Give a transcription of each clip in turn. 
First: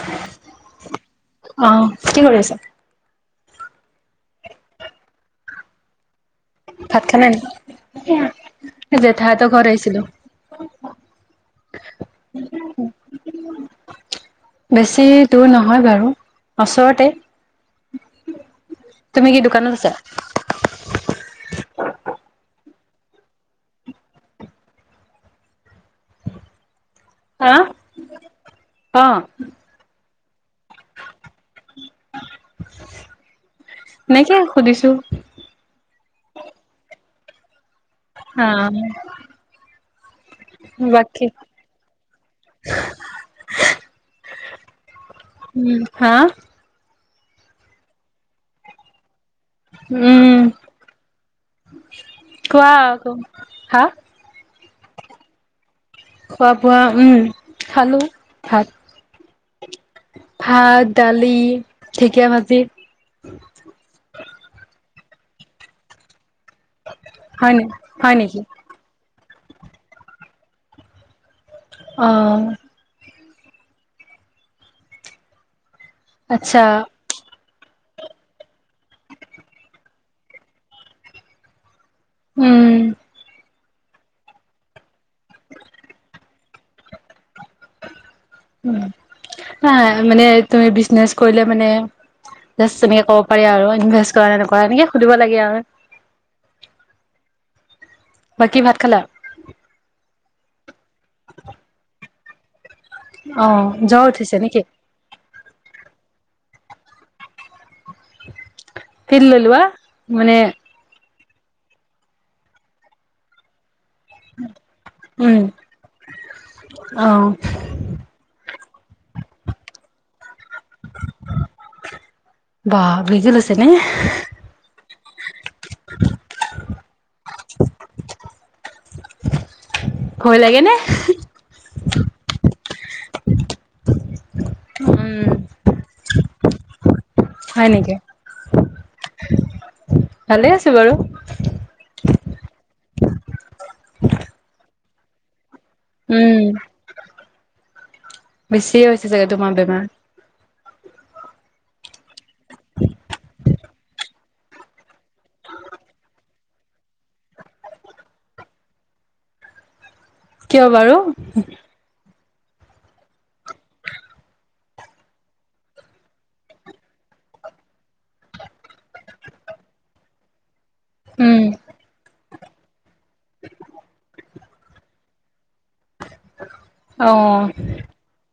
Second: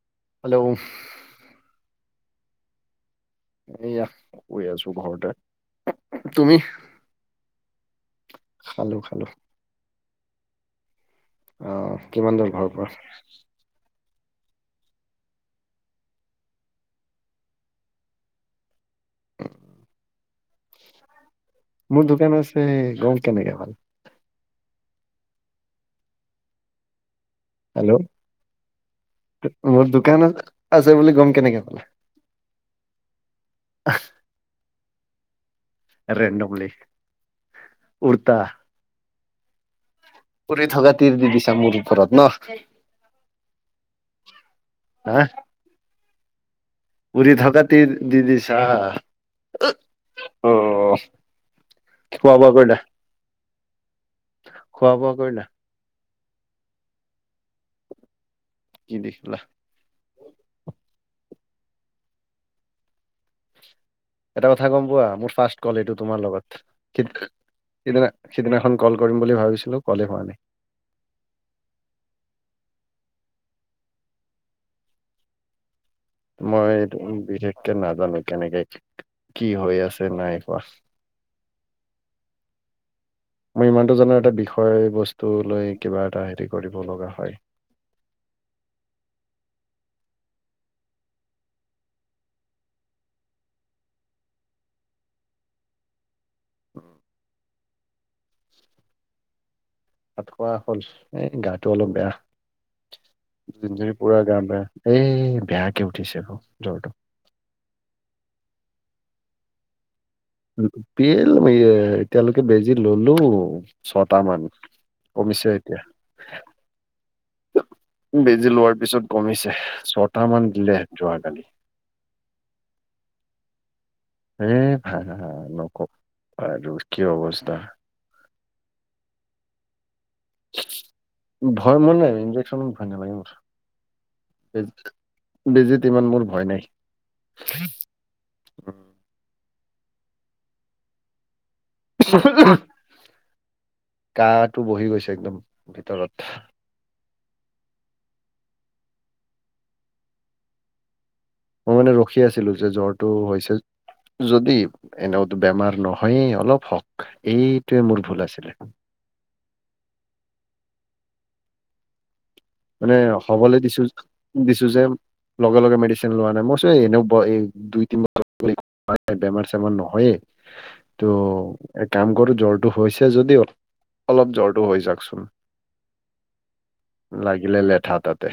[inaudible] Hello অ', কি কৰি আছা? এয়া পৰি আছো ঘৰতে তুমি ভাত খানাই নেকি খালো এ খালো জেঠাহতৰ ঘৰত আহিছিলো। অ' কিমান দূৰ ঘৰৰ পৰা? বেছি দূৰ নহয় বাৰু ওচৰতে তুমি কি দোকানত আছা? মোৰ দোকান আছে গম কেনেকে পালে? হা? অ', হেল্ল' মোৰ দোকান আছে বুলি গম কেনেকে পালা? এনেকে সুধিছো ৰেণ্ডমলি উৰ্তা হা উৰি থকা তিৰ দি দিছা মোৰ ওপৰত ন হা উম হা উৰি ধকা তিৰ দি দিছা? উম, অ খোৱা বোৱা কোৱা কৰিলা? আকৌ। হা? খোৱা বোৱা কৰিলা? খোৱা বোৱা উম খালো ভাত কি দি খালা? ভাত, দালি, ঢেকীয়া ভাজি [unintelligible] এটা কথা গম পোৱা মোৰ ৰ্ফাষ্ট কল এইটো তোমাৰ লগত হয় নে, সিদিনা হয় নেকি? সিদিনাখন কল কৰিম বুলি ভাবিছিলোঁ ক'লেই হোৱা নাই অ আচ্ছা মই এইটো বিশেষকে নাজানো কেনেকে কি হৈ আছে নাই হোৱা উম মই ইমানটো জানো এটা বিষয় বস্তু লৈ কিবা এটা হেৰি কৰিব লগা হয় উ মানে তুমি বিজনেচ কৰিলে মানে জাষ্ট তেনেকে ক'ব পাৰি আৰু ইনভেষ্ট কৰা নকৰা এনেকে সুধিব লাগে আৰু উম বাকী ভাত খালা ভাত খোৱা হ'ল এ গাটো অলপ বেয়া অ দুদিন ধৰি জ্বৰ পুৰা উঠিছে গা নেকি বেয়া এই বেয়া কে উঠিছে অ জ্বৰটো পিল লৈ লোৱা মানে পিল এই অ এতিয়ালৈকে বেজি ললো ছটা মান উম কমিছে এতিয়া অ বেজি লোৱাৰ পিছত কমিছে ছটা মান দিলে যোৱাকালি বাহ বেজি লৈছা নে এ ভা নকবা আৰু কি অৱস্থা ভয় লাগে নে ভয় মানে ইঞ্জেকচন ভয় নালাগে মোৰ উম বেজিত ইমান মোৰ ভয় নাই হয় নেকি ভালে আছে বাৰু কাঁহটো বহি গৈছে একদম ভিতৰত উম বেছিয়ে হৈছে চাগে তোমাৰ বেমাৰ মই মানে ৰখি আছিলো যে জ্বৰটো হৈছে যদি এনেওতো বেমাৰ নহয়েই অলপ হওক এইটোৱে মোৰ ভুল আছিলে কিয় বাৰু মানে হবলৈ দিছো দিছো যে লগে লগে মেডিচিন লোৱা নাই মই চ এনেও দুই তিন ব বেমাৰ চেমাৰ নহয়ে ত উম এক কাম কৰো জ্বৰটো হৈছে যদিও অলপ জ্বৰটো হৈ চাওকচোন অ লাগিলে লেঠা তাতে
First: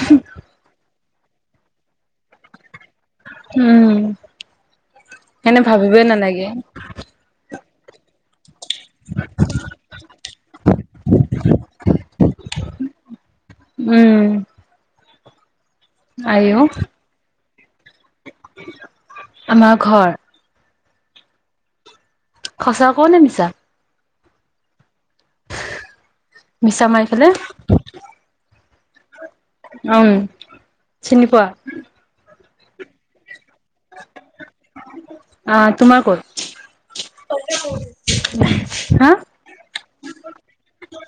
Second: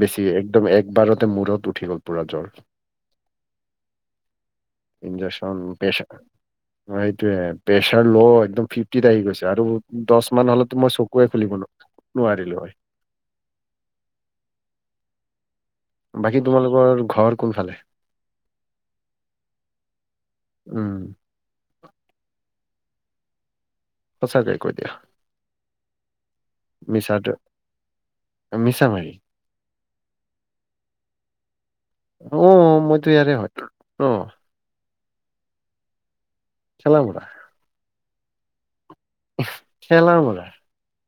বেছিয়ে একদম একবাৰতে মূৰত উঠি গ'ল পুৰা জ্বৰ উম এনে ভাবিবই নালাগে সেইটোৱে প্ৰেচাৰ ল' একদম ফিফটিত আহি গৈছে, আৰু দহ মান হলেতো মই চকুয়ে খুলিব নো নোৱাৰিলোঁ হয় উম বাকী আইও তোমালোকৰ ঘৰ কোনফালে আমাৰ ঘৰ উম সঁচা কওনে মিছা সঁচাকে কৈ দিয়া মিছা মাৰি পেলাই মিছা মাৰি ওম', চিনি পোৱা অ', মইতো ইয়াৰে হয়তো অ'। আ', তোমাৰ ক'ত? ঠেলামৰা। [unintelligible] ঠেলামৰা।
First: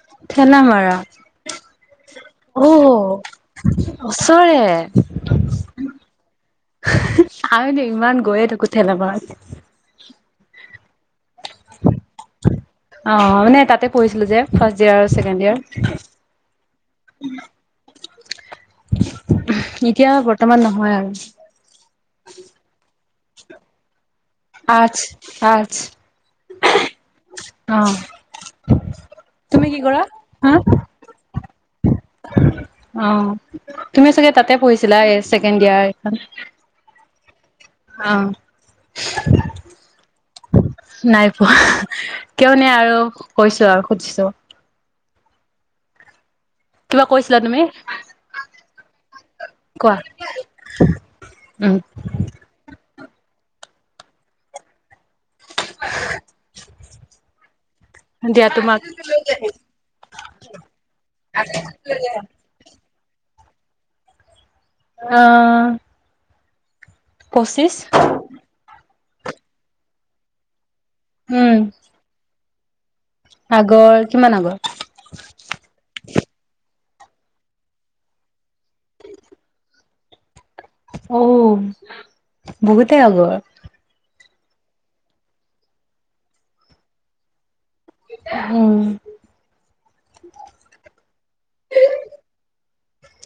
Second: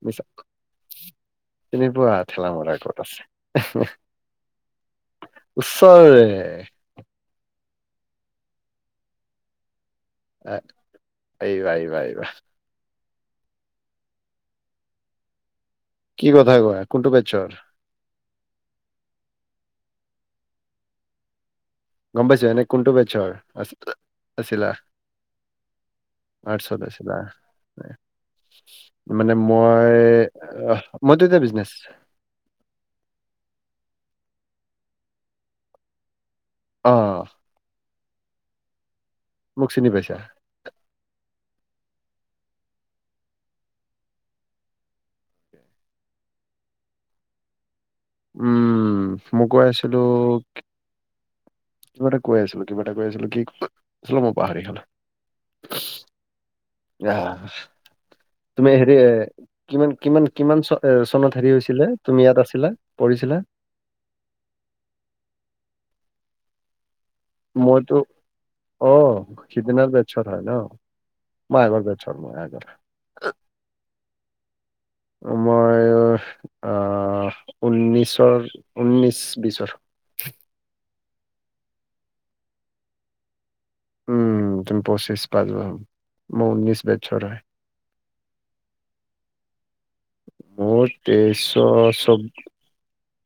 মিছা ঠেলামৰা? চিনি পোৱা ঠেলামৰা ক'ত অ', আছে ওচৰৰে। ওচৰৰে। আমিতো ইমান গৈয়ে থাকো ঠেলামৰত। আ', আহিবা, আহিবা, আহিবা। অ', মানে তাতে পঢ়িছিলো যে ফাৰ্ষ্ট ইয়েৰ আৰু ছেকেণ্ড ইয়েৰ। কি কথা কয়? কোনটো বেটচৰ? এতিয়া বৰ্তমান নহয় আৰু। গ'ম পাইছো, এনে কোনটো বেটছৰ হয়? আ আছিলা? আৰ্টছ আৰ্টছ আৰ্টচৰ আছিলা। অ মানে তুমি কি মই কৰা হা অ', মইতো এটিয়া বিজনেচ অ', তুমি চাগে তাতে পঢ়িছিলা চছেকেণ্ড ইয়াৰখন? অ'। অ'। মোক চিনি পাইছা? নাই পোৱা, কিয়নে আৰু কৈছো আৰু সুধিছো। কিবা কৈছিলা তুমি? উম', মই কৈ কোৱা আছিলো উম কিবা এটা কৈ আছিলো, কিবা এটা কৈ আছিলোঁ, কি কৈ আছিলো মই পাহৰি থাকিলো। আহ'। দিয়া তুমি তোমাক হেৰি এ কিমান কিমান কিমান কিমান চ চনত হেৰি হৈছিলে, তুমি ইয়াত আছিলা? পঢ়িছিলা? অ'। মইতো অ', সিদিনাৰ বেটচৰ হয় ন? উম মই আগৰ বেটচৰ, মই আগৰ। আগৰ কিমান আগৰ? মই আহ', উনৈছৰ উন্নিছ বিশৰ। অঔ', বহুতে আগৰ। উম তুমি পঁচিছ মই উনৈশ বেটচৰ হয়। উম। মোৰ তেইশ চব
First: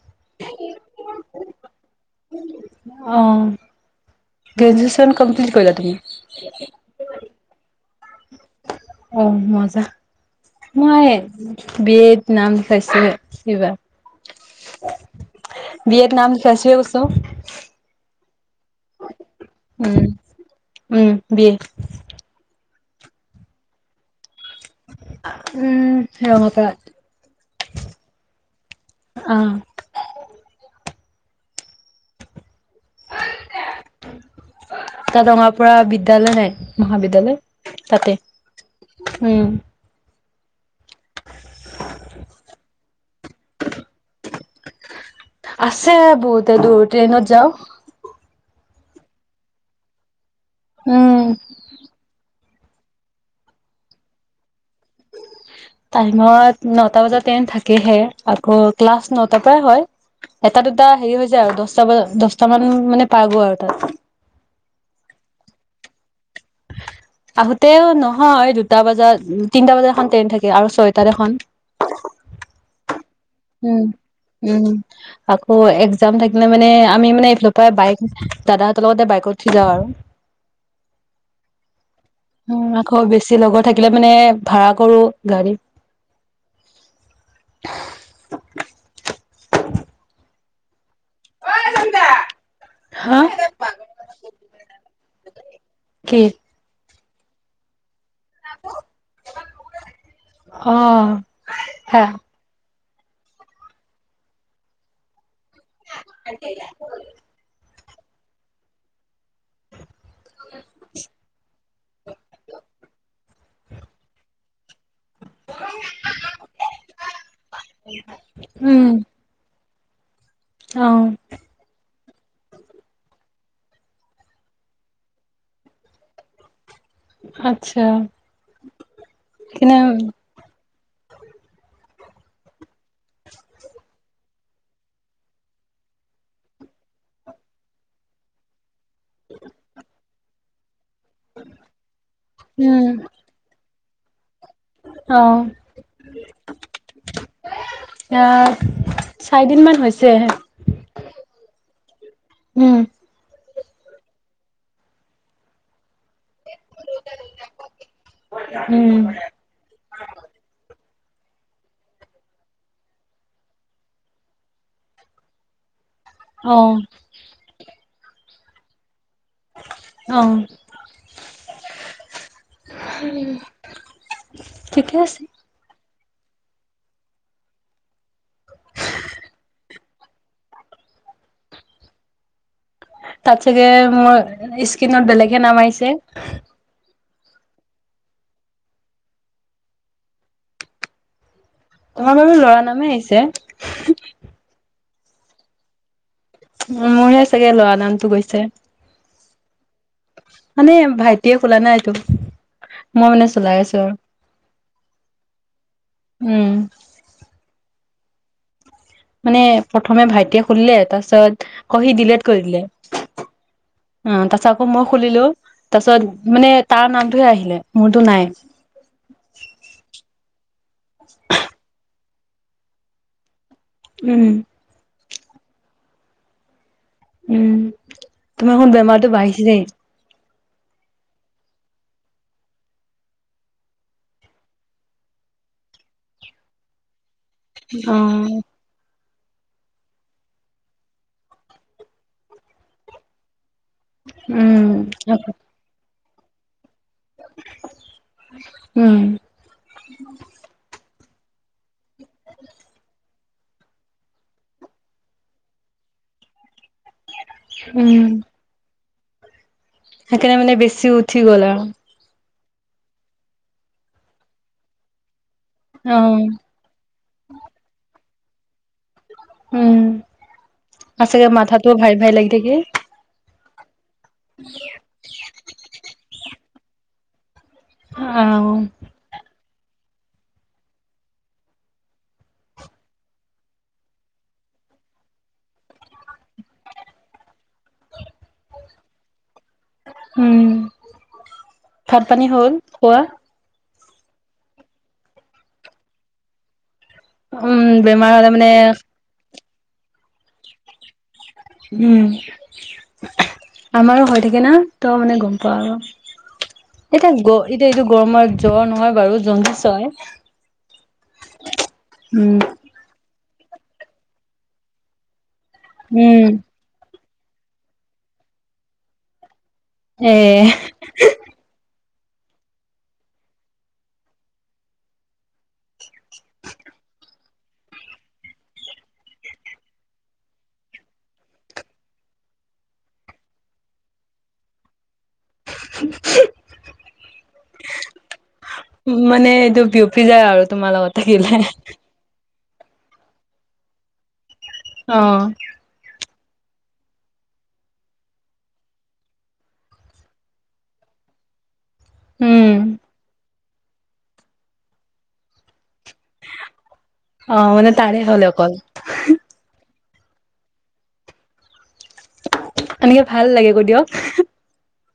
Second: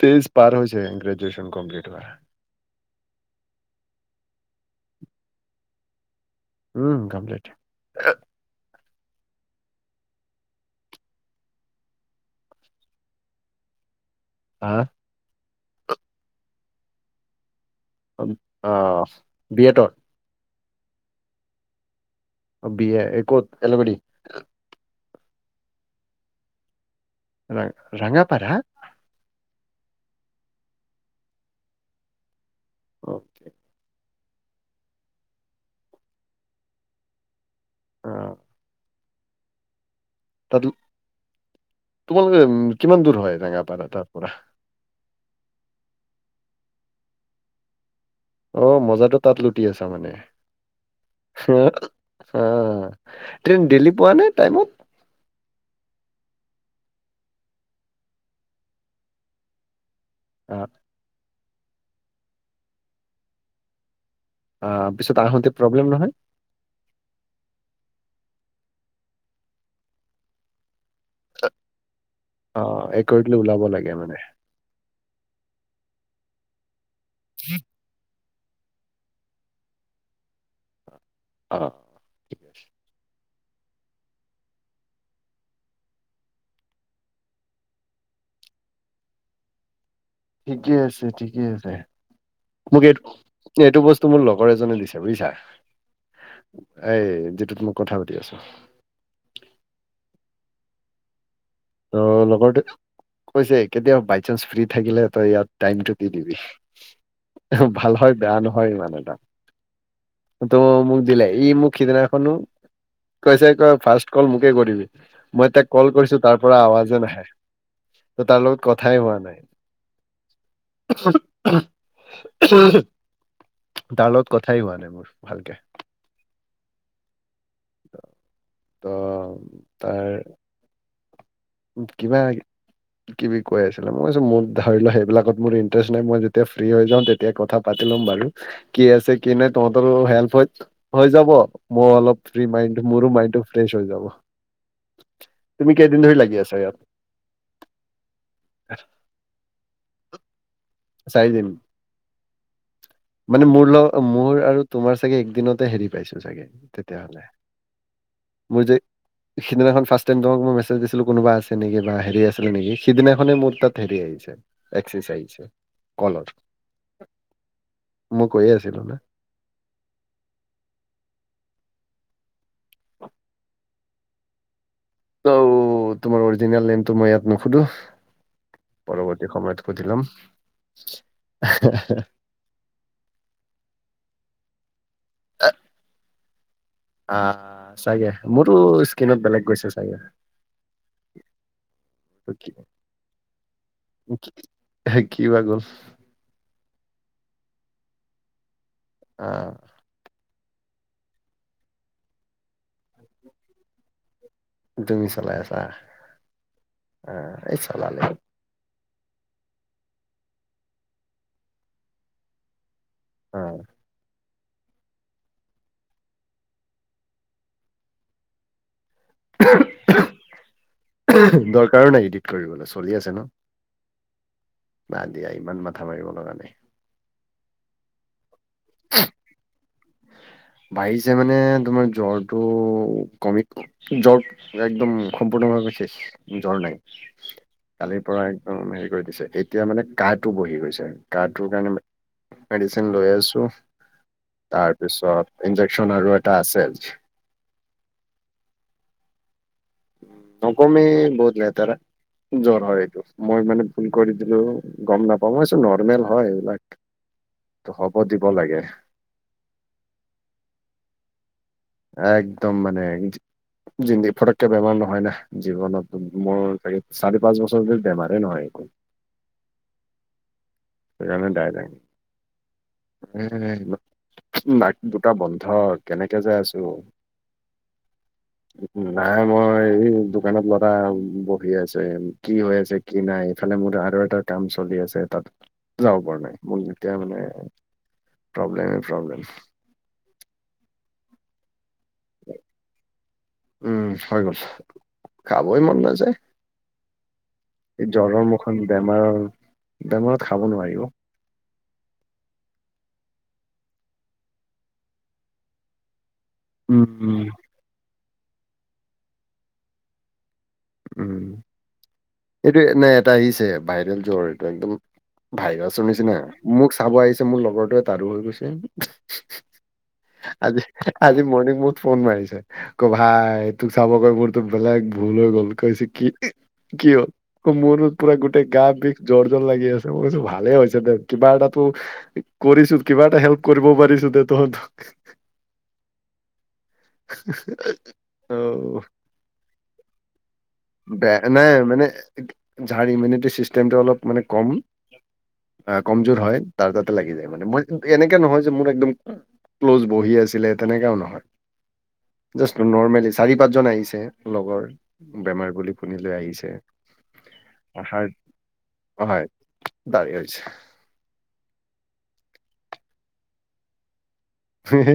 তেইশ পাৰ হৈছে গ্ৰেজুৱেশ্যন কম্প্লিট হোৱা। অঁ। গ্ৰেজুৱেশ্যন কম্প্লিট কৰিলা তুমি? উম কমপ্লিট। অ', মজা। মই বি এত নাম লিখাইছোহে এইবাৰ। হা'। বি এট নাম লিখাইছোহে কৈছো। অ'। বি এডত উম, উম বি এ। বি এ ক'ত? [unintelligible] উম। [unintelligible] ৰা-ৰঙাপাৰা অহ'। অকে। তাত ৰঙাপাৰা বিদ্যালৈ নাই মহাবিদ্যালয় অ তাতে। উম। তাতো। তোমালোকে উ কিমান দূৰ হয় ৰঙাপৰা তাৰ পৰা? আছে বহুতে দূৰ ট্ৰেইনত যাও। অ মাজতো তাত লুটি আছা মানে উম হ'। আ ট্ৰেইন দেইলি পোৱা নে টাইমত? টাইমত নটা বজাত টন থাকেহে আকৌ ক্লাছ নটাৰ পৰাই হয়। অ এটা দুটা হেৰি হৈ যায় আৰু দহটা বজাত দহটা মান মানে পাই গৈ আৰু তাত। অ পিছত আহঁতে প্ৰব্লেম নহয়? আহোতেও নহয় দুটা বজাত, তিনিটা এখন থাকে আৰু ছয়টা এখন। অ এক [unintelligible] ওলাব উম লাগে মানে। উম আকৌ একজাম থাকিলে মানে আমি মানে এইফালৰ পৰা বাইক দাদাহঁতৰ লগতে বাইক উঠি যাওঁ আৰু। অ'। ঠিক উ আছে। আকৌ বেছি লগৰ থাকিলে মানে ভাৰা কৰো গাড়ী। ঠিকে আছে ঠিকে আছে। মোক এইটো, হা এইটো বস্তু মোৰ লগৰ এজনে দিছে বুজিছা? কি এ যিটোত মই কথা পাতি আছো? অ'। ত' হা লগৰতে কৈছে কেতিয়া বাই চানস ফ্ৰী থাকিলে তই ইয়াত টাইমটো দি দিবি, ভাল হয় বেয়া নহয় ইমান এটা তো মুখ দিলে ই মুক সেইদিনাখনো কৈছে কয় ফাৰ্ষ্ট কল মোকে কৰিবি, মই তাক কল কৰিছো তাৰ পৰা আৱাজে নাহে, ত তাৰ লগত উম কথাই হোৱা নাই। অ [inaudible] [unintelligible] তাৰ লগত কথাই হোৱা নাই মোৰ ভালকে। আতছা। অহ'। [inaudible] কিবা কিবি কৈ আছিলে, মই কৈছো, মোৰ ধৰি লোৱা সেইবিলাকত মোৰ ইণ্টাৰেষ্ট নাই মই যেতিয়া ফ্ৰী হৈ যাওঁ তে তেতিয়া কথা পাতি লম বাৰু, কি আছে কি নাই তহঁতৰো হেল্প হয় হৈ যাব, মই অলপ ফ্ৰি মাইণ্ড উম মোৰো মাইণ্ডটো ফ্ৰেশ হৈ যাব। অ। তুমি কেইদিন ধৰি লাগি আছা ইয়াত আহ চাৰিদিন মান হৈছেহে। চাৰিদিন? মানে মোৰ লগ মোৰ আৰু তোমাৰ চাগে একদিনতে হেৰি পাইছো চাগে তেতিয়াহ'লে মোৰ যে উম সিদিনাখন ফাৰ্ষ্ট টাইম তোমাক মই মেছেজ দিছিলো কোনবা আছে নেকি বা হেৰি আছিলে নেকি, সিদিনাখনে মোৰ তাত হেৰি আহিছে। একচেজ আহিছে। কলৰ। অ'। মই কৈয়ে আছিলো ন'? অ'। ঠিকে আছে। অ', তোমাৰ অৰিজিনেল নেমটো মই ইয়াত নোসুধো। পৰৱৰ্তী সময়ত সুধি ল'ম। তাত চাগে মোৰ স্ক্ৰিনত বেলেগহে নাম আহিছে? আহ, চাগে মোৰটো স্ক্ৰিনত বেলেগ গৈছে চাগে? তোমাৰ ত' বাৰু কি ল'ৰা নামেই আহিছে। কি বা গ'ল? মোৰহে চাগে ল'ৰা নামটো গৈছে। অ'। মানে ভাইটিয়ে খোলা না এইটো মই মানে চলাই আছো আৰু। তুমি চলাই আছা উম আহ, এই চলালে মানে প্ৰথমে ভাইটিয়ে খুলিলে তাৰ পিছত আকৌ সি দিলেট কৰি দিলে। অ'। অ', তাৰ পাছত আকৌ মই খুলিলো তাৰপিছত তাৰ নামটোহে আহিলে মোৰতো নাই। দৰকাৰো নাই এডিট কৰিবলৈ চলি আছে ন'! উম। বাদ দিয়া ইমান মাথা মৰিব লগা নাই। উম, তোমাৰ [unintelligible] বেমাৰটো বাঢ়িছেই। বাঢ়িছে মানে তোমাৰ জ্বৰটো কমিব জ্বৰ একদম সম্পূৰ্ণভাৱে শেষ জ্বৰ নাই। কালিৰ পৰা উম, একদম হেৰি কৰি দিছে, এ এতিয়া মানে কাঁহটো বহি গৈছে, কাঁহটোৰ কাৰণে মেডিচিন লৈ আছোঁ। উম, তাৰপিছত ইঞ্জেকচন আৰু এটা আছে। উম। নকমে বহুত লেতেৰা জ্বৰ হয় এইটো। মই মানে ভুল কৰি দিলো গ'ম নাপাওঁ মই ভাবিছো নৰ্মেল হয় এইবিলাক। ত' হ'ব দিব লাগে। সেইকাৰনে মানে বেছি উঠি গ'ল আৰু। একদম মানে জি ফটককে বেমাৰ নহয় না জীৱনত অ', মোৰ চাগে চাৰি পাঁচ বছৰ ধৰি বেমাৰেই নহয় একো। উম, আৰু সেইকাৰণে ছাগে ডাইৰেক্ট মাথাটো ভাৰি ভাৰি লাগি থাকে? [unintelligible] নাক দুটা বন্ধ কেনেকে যে আছোঁ। অ', [inaudible] নাই মই এই দোকানত ল'ৰা বহি আছে কি হৈ আছে কি নাই এইফালে মোৰ আৰু এটা কাম চলি আছে, তাত যাব পৰা নাই, মোৰ এতিয়া মানে প্ৰব্লেমেই প্ৰব্লেম। উম, ভাত-পানী হ'ল খোৱা? উম, হৈ গ'ল। খাবই মন নাযায়। উম, এই বেমাৰ জ্বৰৰ হ'লে মানে মুখন বেমাৰৰ, বেমাৰত খাব নোৱাৰি অ'। উম। আমাৰো হৈ থাকে না, ত' মানে গ'ম পাও। উম এতিয়া গ, এতিয়া এইটো গৰমত জ্বৰ নহয় বাৰু, জণ্ডিচ হয়। উম উম, এইটো এনে এটা আহিছে ভাইৰেল জ্বৰ। এইটো একদম ভাইৰাছ ভাইৰাচৰ নিচিনা উম। মোক চাব আহিছে মোৰ লগৰটোৱে তাৰো হৈ গৈছে। [unintelligible] এ আজি মৰ্ণিং মোক ফোন মাৰিছে ক ভাই তোক চাব গৈ মোৰতো বেলেগ ভুল হৈ গ'ল। কৈছো কি, কিয় আকৌ মোৰো পুৰা গোটেই গা বিষ, জ্বৰ, জ্বৰ লাগি আছে। ভালেই হৈছে দে, কিবা এটাতো কৰিছোঁ, কিবা এটা হেল্প কৰিব পাৰিছো দে তহঁতক। [unintelligible] [unintelligible] উম মানে, এইটো বিয়পি যায় আৰু তোমাৰ লগত বেয়া থাকিলে হে নাই হে মানে যাৰ ইমিউনিটি চিষ্টেমটো অলপ মানে, কম অ', আহ, কমজোৰ হয় তাৰ তাতে লাগি যায় মানে, মই এনেকে নহয় যে মোৰ একদম ক্ল'জ বহি আছিলে, তেনেকাও নহয়। জাষ্ট উম। নৰ্মেলি, চাৰি, পাঁচজন আহিছে লগৰ, বেমাৰ বুলি। শুনি লৈ আহিছে অ' মানে, তাৰে আহাৰ হ'ল‌ অকল। হয়, তাৰেই হৈছে। এনেকে ভাল লাগে, কৈ দিয়ক। হে হে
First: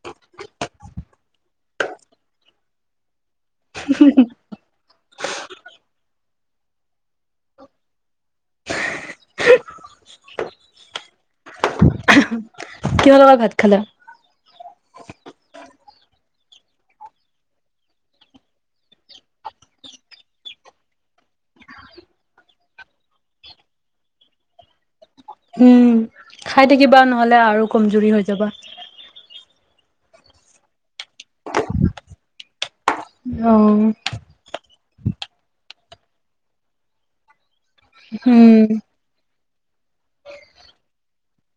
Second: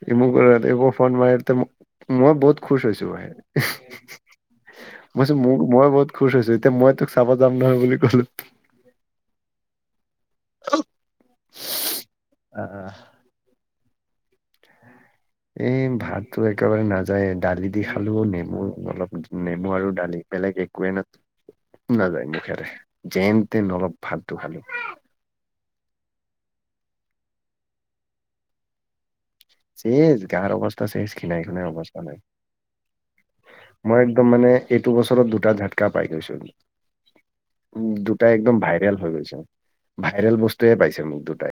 সি মোক ৰাতিপুৱা ফোন মাৰোতে মোক মই বহুত খুচ হৈছো ভাই কৈছোঁ ম মই বহুত খুচ হৈছোঁ, এতিয়া মই তোক চাব যাম নহয়, বুলি কলো। [unintelligible] [unintelligible] আহ, কিহৰ লগত ভাত খালা এই ভাতটো একেবাৰে নাযায়। দালি দি খালো, নেমু অলপ, নেমু আৰু দালি। বেলেগ একোৱে না নাযায় মুখেৰে, যেন-তেন অলপ ভাতটো খালো। উম, খাই থাকিবা, নহ'লে আৰু কমজুৰি হৈ যাবা। শেষ গাঁৰ অৱস্থা চেচ নাই খিনাই-মিনাই অৱস্থা নাই। মই অ' একদম মানে, এইটো বছৰত দুটা ঝাতকা পাই গৈছো। দুটাই একদম উম ভাইৰেল হৈ গৈছে, ভাইৰেল বস্তুয়ে পাইছে মোক দুটাই।